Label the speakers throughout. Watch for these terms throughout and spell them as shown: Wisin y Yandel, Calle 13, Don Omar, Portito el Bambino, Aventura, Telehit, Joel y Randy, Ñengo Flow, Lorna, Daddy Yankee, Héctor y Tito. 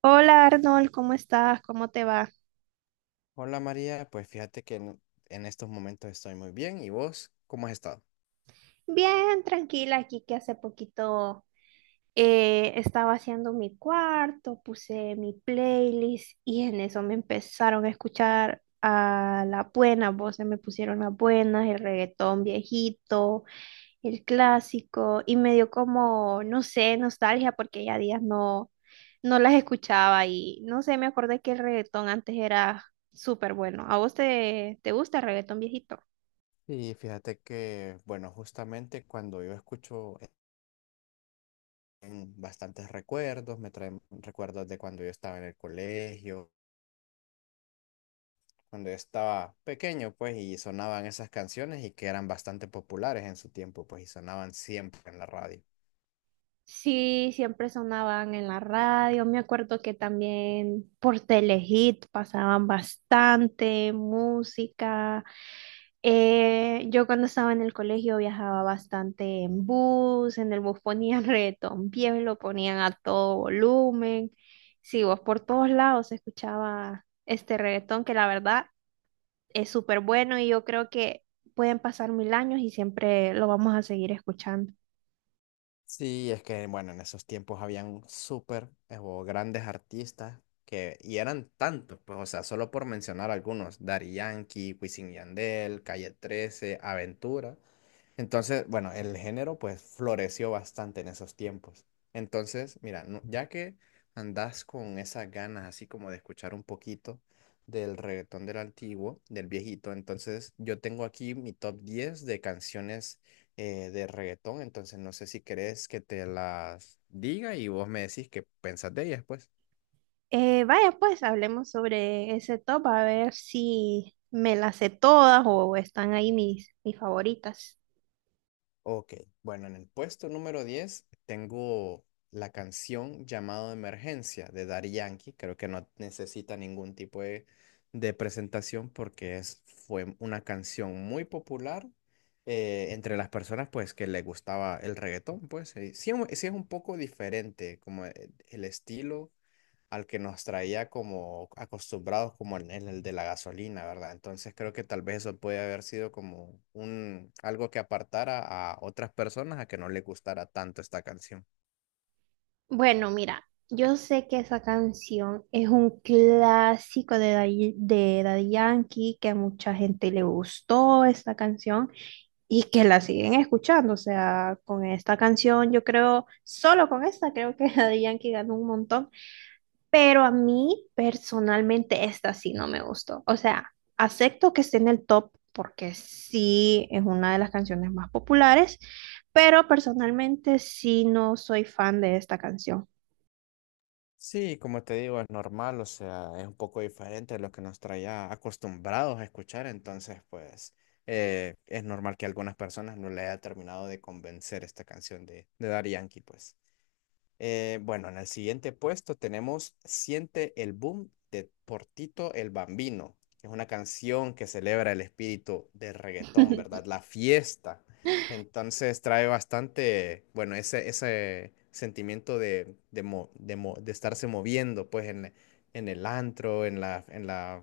Speaker 1: Hola Arnold, ¿cómo estás? ¿Cómo te va?
Speaker 2: Hola María, pues fíjate que en estos momentos estoy muy bien. ¿Y vos cómo has estado?
Speaker 1: Bien, tranquila, aquí que hace poquito estaba haciendo mi cuarto, puse mi playlist y en eso me empezaron a escuchar a las buenas voces, me pusieron las buenas, el reggaetón viejito, el clásico y me dio como, no sé, nostalgia porque ya días no las escuchaba y no sé, me acordé que el reggaetón antes era súper bueno. ¿A vos te gusta el reggaetón viejito?
Speaker 2: Y fíjate que, bueno, justamente cuando yo escucho en bastantes recuerdos, me traen recuerdos de cuando yo estaba en el colegio, cuando yo estaba pequeño, pues, y sonaban esas canciones y que eran bastante populares en su tiempo, pues, y sonaban siempre en la radio.
Speaker 1: Sí, siempre sonaban en la radio. Me acuerdo que también por Telehit pasaban bastante música. Yo cuando estaba en el colegio viajaba bastante en bus, en el bus ponían reggaetón viejo, lo ponían a todo volumen. Sí, vos por todos lados se escuchaba este reggaetón que la verdad es súper bueno y yo creo que pueden pasar mil años y siempre lo vamos a seguir escuchando.
Speaker 2: Sí, es que, bueno, en esos tiempos habían súper o grandes artistas que, y eran tantos, pues, o sea, solo por mencionar algunos, Daddy Yankee, Wisin y Yandel, Calle 13, Aventura. Entonces, bueno, el género pues floreció bastante en esos tiempos. Entonces, mira, ya que andas con esas ganas así como de escuchar un poquito del reggaetón del antiguo, del viejito, entonces yo tengo aquí mi top 10 de canciones de reggaetón, entonces no sé si querés que te las diga y vos me decís qué pensás de ellas, pues.
Speaker 1: Vaya, pues hablemos sobre ese top, a ver si me las sé todas o están ahí mis favoritas.
Speaker 2: Ok, bueno, en el puesto número 10 tengo la canción Llamado de Emergencia de Daddy Yankee. Creo que no necesita ningún tipo de presentación porque es, fue una canción muy popular entre las personas pues que les gustaba el reggaetón, pues sí, es sí es un poco diferente como el estilo al que nos traía como acostumbrados como en el de la gasolina, ¿verdad? Entonces creo que tal vez eso puede haber sido como un algo que apartara a otras personas a que no les gustara tanto esta canción.
Speaker 1: Bueno, mira, yo sé que esa canción es un clásico de de Daddy Yankee, que a mucha gente le gustó esta canción y que la siguen escuchando. O sea, con esta canción, yo creo, solo con esta, creo que Daddy Yankee ganó un montón. Pero a mí personalmente esta sí no me gustó. O sea, acepto que esté en el top porque sí es una de las canciones más populares, pero personalmente sí no soy fan de esta canción.
Speaker 2: Sí, como te digo, es normal, o sea, es un poco diferente de lo que nos traía acostumbrados a escuchar, entonces pues es normal que a algunas personas no le haya terminado de convencer esta canción de Daddy Yankee, pues. Bueno, en el siguiente puesto tenemos Siente el Boom de Portito el Bambino, que es una canción que celebra el espíritu del reggaetón, ¿verdad? La fiesta. Entonces trae bastante, bueno, ese sentimiento de estarse moviendo, pues, en el antro, en la,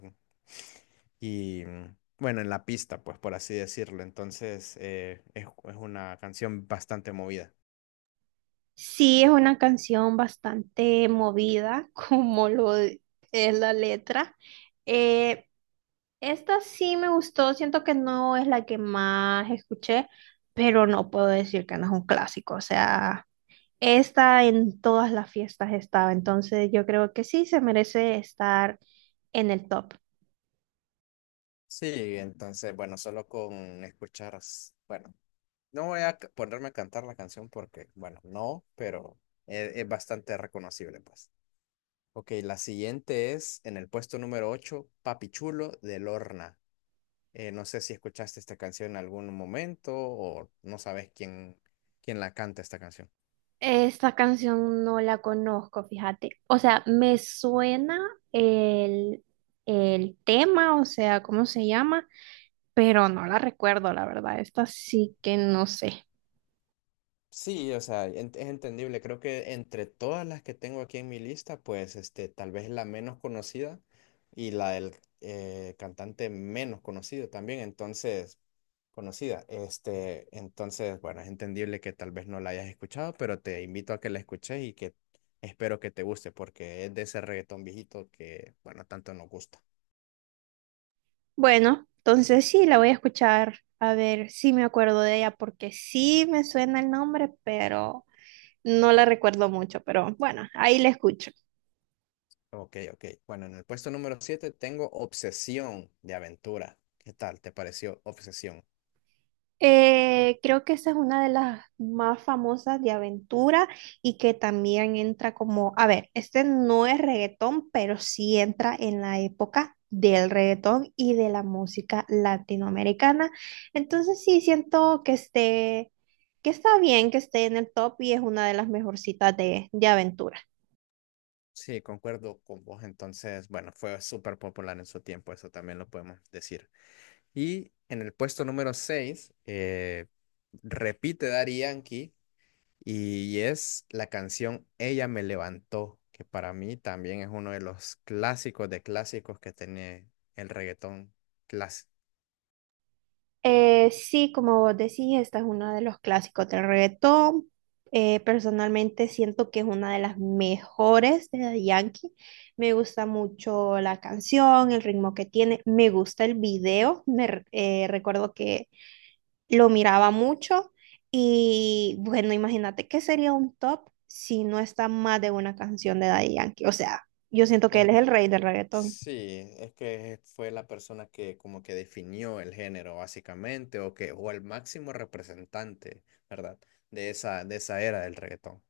Speaker 2: y mm, bueno, en la pista, pues, por así decirlo. Entonces es una canción bastante movida.
Speaker 1: Sí es una canción bastante movida, como lo es la letra. Eh, Esta sí me gustó, siento que no es la que más escuché, pero no puedo decir que no es un clásico. O sea, esta en todas las fiestas estaba, entonces yo creo que sí se merece estar en el top.
Speaker 2: Sí, entonces, bueno, solo con escuchar, bueno, no voy a ponerme a cantar la canción porque, bueno, no, pero es, bastante reconocible, pues. Ok, la siguiente es en el puesto número 8, Papi Chulo de Lorna. No sé si escuchaste esta canción en algún momento o no sabes quién la canta esta canción.
Speaker 1: Esta canción no la conozco, fíjate. O sea, me suena el, el tema, o sea, cómo se llama, pero no la recuerdo, la verdad. Esta sí que no sé.
Speaker 2: Sí, o sea, es entendible. Creo que entre todas las que tengo aquí en mi lista, pues este, tal vez la menos conocida y la del cantante menos conocido también, entonces, conocida. Este, entonces, bueno, es entendible que tal vez no la hayas escuchado, pero te invito a que la escuches y que espero que te guste, porque es de ese reggaetón viejito que, bueno, tanto nos gusta.
Speaker 1: Bueno, entonces sí, la voy a escuchar a ver si me acuerdo de ella, porque sí me suena el nombre, pero no la recuerdo mucho. Pero bueno, ahí la escucho.
Speaker 2: Ok, ok. Bueno, en el puesto número 7 tengo Obsesión de Aventura. ¿Qué tal? ¿Te pareció Obsesión?
Speaker 1: Creo que esa es una de las más famosas de aventura y que también entra como, a ver, este no es reggaetón, pero sí entra en la época del reggaetón y de la música latinoamericana. Entonces sí siento que que está bien que esté en el top y es una de las mejorcitas de aventura.
Speaker 2: Sí, concuerdo con vos. Entonces, bueno, fue súper popular en su tiempo, eso también lo podemos decir. Y en el puesto número 6 repite Daddy Yankee y es la canción Ella me levantó, que para mí también es uno de los clásicos de clásicos que tiene el reggaetón clásico.
Speaker 1: Sí, como vos decís, esta es uno de los clásicos del reggaetón. Personalmente siento que es una de las mejores de Daddy Yankee. Me gusta mucho la canción, el ritmo que tiene. Me gusta el video. Recuerdo que lo miraba mucho. Y bueno, imagínate qué sería un top si no está más de una canción de Daddy Yankee. O sea, yo siento que él es el rey del reggaetón.
Speaker 2: Sí, es que fue la persona que como que definió el género básicamente o que o el máximo representante, ¿verdad? De esa era del reggaetón.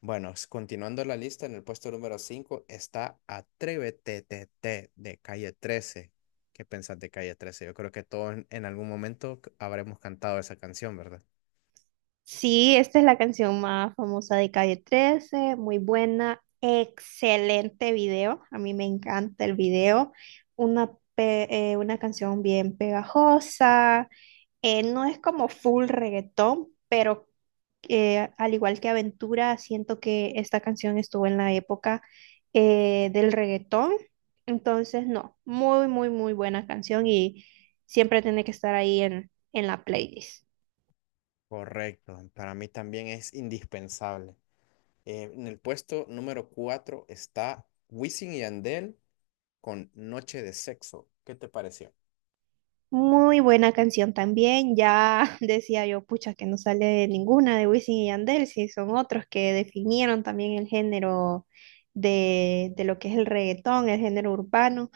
Speaker 2: Bueno, continuando la lista, en el puesto número 5 está Atrévete TT de Calle 13. ¿Qué pensás de Calle 13? Yo creo que todos en, en algún momento habremos cantado esa canción, ¿verdad?
Speaker 1: Sí, esta es la canción más famosa de Calle 13, muy buena, excelente video, a mí me encanta el video, una canción bien pegajosa, no es como full reggaetón, pero al igual que Aventura, siento que esta canción estuvo en la época del reggaetón, entonces no, muy, muy, muy buena canción y siempre tiene que estar ahí en la playlist.
Speaker 2: Correcto, para mí también es indispensable. En el puesto número 4 está Wisin y Yandel con Noche de Sexo. ¿Qué te pareció?
Speaker 1: Muy buena canción también. Ya decía yo, pucha, que no sale ninguna de Wisin y Yandel, si son otros que definieron también el género de lo que es el reggaetón, el género urbano.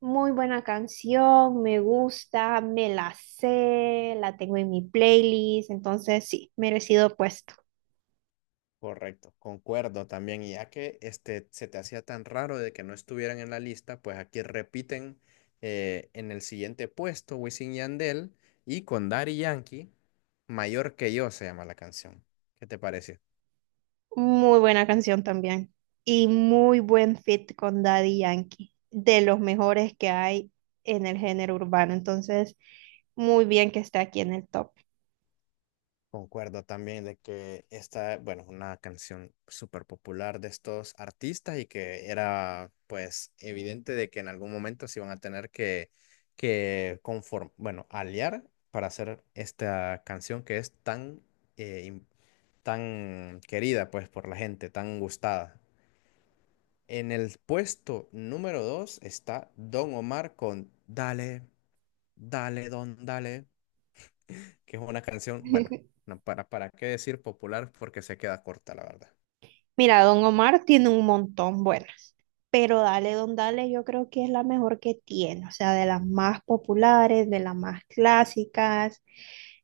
Speaker 1: Muy buena canción, me gusta, me la sé, la tengo en mi playlist, entonces sí, merecido puesto.
Speaker 2: Correcto, concuerdo también. Y ya que este, se te hacía tan raro de que no estuvieran en la lista, pues aquí repiten en el siguiente puesto Wisin y Yandel y con Daddy Yankee, Mayor que yo se llama la canción. ¿Qué te pareció?
Speaker 1: Muy buena canción también. Y muy buen fit con Daddy Yankee. De los mejores que hay en el género urbano. Entonces, muy bien que esté aquí en el top.
Speaker 2: Concuerdo también de que esta, bueno, es una canción súper popular de estos artistas y que era pues evidente de que en algún momento se iban a tener que bueno, aliar para hacer esta canción que es eh, im- tan querida pues por la gente, tan gustada. En el puesto número dos está Don Omar con Dale, dale, don, dale que es una canción, bueno, no, para qué decir popular porque se queda corta, la verdad.
Speaker 1: Mira, Don Omar tiene un montón buenas, pero Dale Don Dale yo creo que es la mejor que tiene, o sea, de las más populares, de las más clásicas.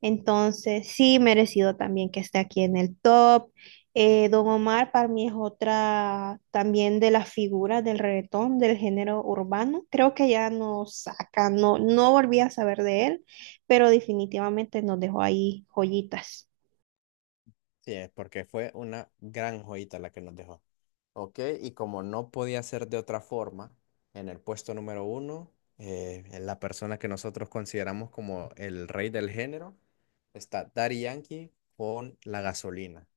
Speaker 1: Entonces, sí, merecido también que esté aquí en el top. Don Omar para mí es otra también de las figuras del reggaetón, del género urbano. Creo que ya no saca, no volví a saber de él, pero definitivamente nos dejó ahí joyitas.
Speaker 2: Sí, es porque fue una gran joyita la que nos dejó. Ok, y como no podía ser de otra forma, en el puesto número uno, en la persona que nosotros consideramos como el rey del género, está Daddy Yankee con La Gasolina.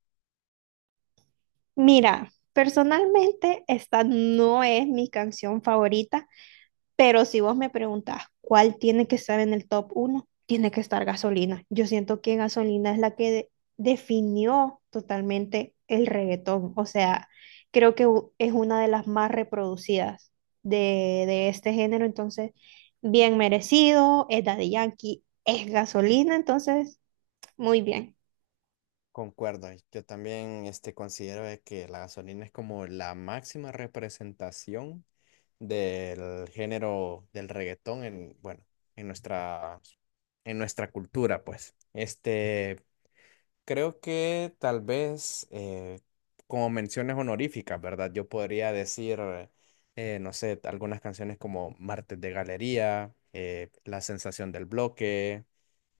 Speaker 1: Mira, personalmente esta no es mi canción favorita, pero si vos me preguntás cuál tiene que estar en el top uno, tiene que estar Gasolina. Yo siento que Gasolina es la que definió totalmente el reggaetón. O sea, creo que es una de las más reproducidas de este género, entonces bien merecido, es Daddy Yankee, es Gasolina, entonces muy bien.
Speaker 2: Concuerdo, y yo también este, considero de que la gasolina es como la máxima representación del género del reggaetón en, bueno, en nuestra, en nuestra cultura, pues. Este, creo que tal vez como menciones honoríficas, ¿verdad? Yo podría decir, no sé, algunas canciones como Martes de Galería, La Sensación del Bloque,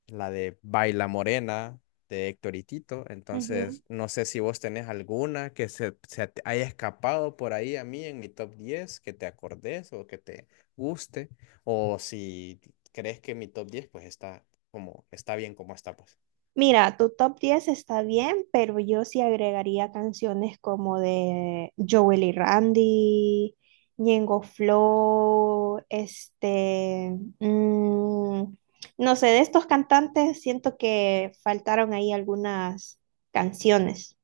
Speaker 2: la de Baila Morena de Héctor y Tito. Entonces, no sé si vos tenés alguna que se te haya escapado por ahí a mí en mi top 10 que te acordes o que te guste, o si crees que mi top 10 pues está como está bien como está pues.
Speaker 1: Mira, tu top 10 está bien, pero yo sí agregaría canciones como de Joel y Randy, Ñengo Flow, este, no sé, de estos cantantes siento que faltaron ahí algunas canciones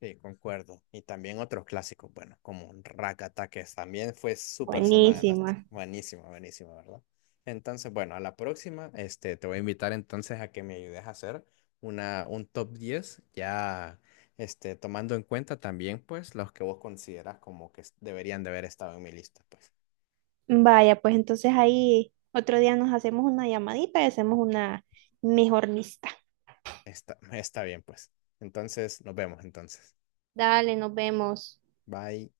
Speaker 2: Sí, concuerdo. Y también otros clásicos, bueno, como Rakata, que también fue súper sonada, ¿no?
Speaker 1: buenísimas.
Speaker 2: Buenísima, buenísima, ¿verdad? Entonces, bueno, a la próxima, este, te voy a invitar entonces a que me ayudes a hacer una, un top 10, ya este, tomando en cuenta también, pues, los que vos consideras como que deberían de haber estado en mi lista, pues.
Speaker 1: Vaya, pues entonces ahí otro día nos hacemos una llamadita y hacemos una mejor lista.
Speaker 2: Está, está bien, pues. Entonces, nos vemos entonces.
Speaker 1: Dale, nos vemos.
Speaker 2: Bye.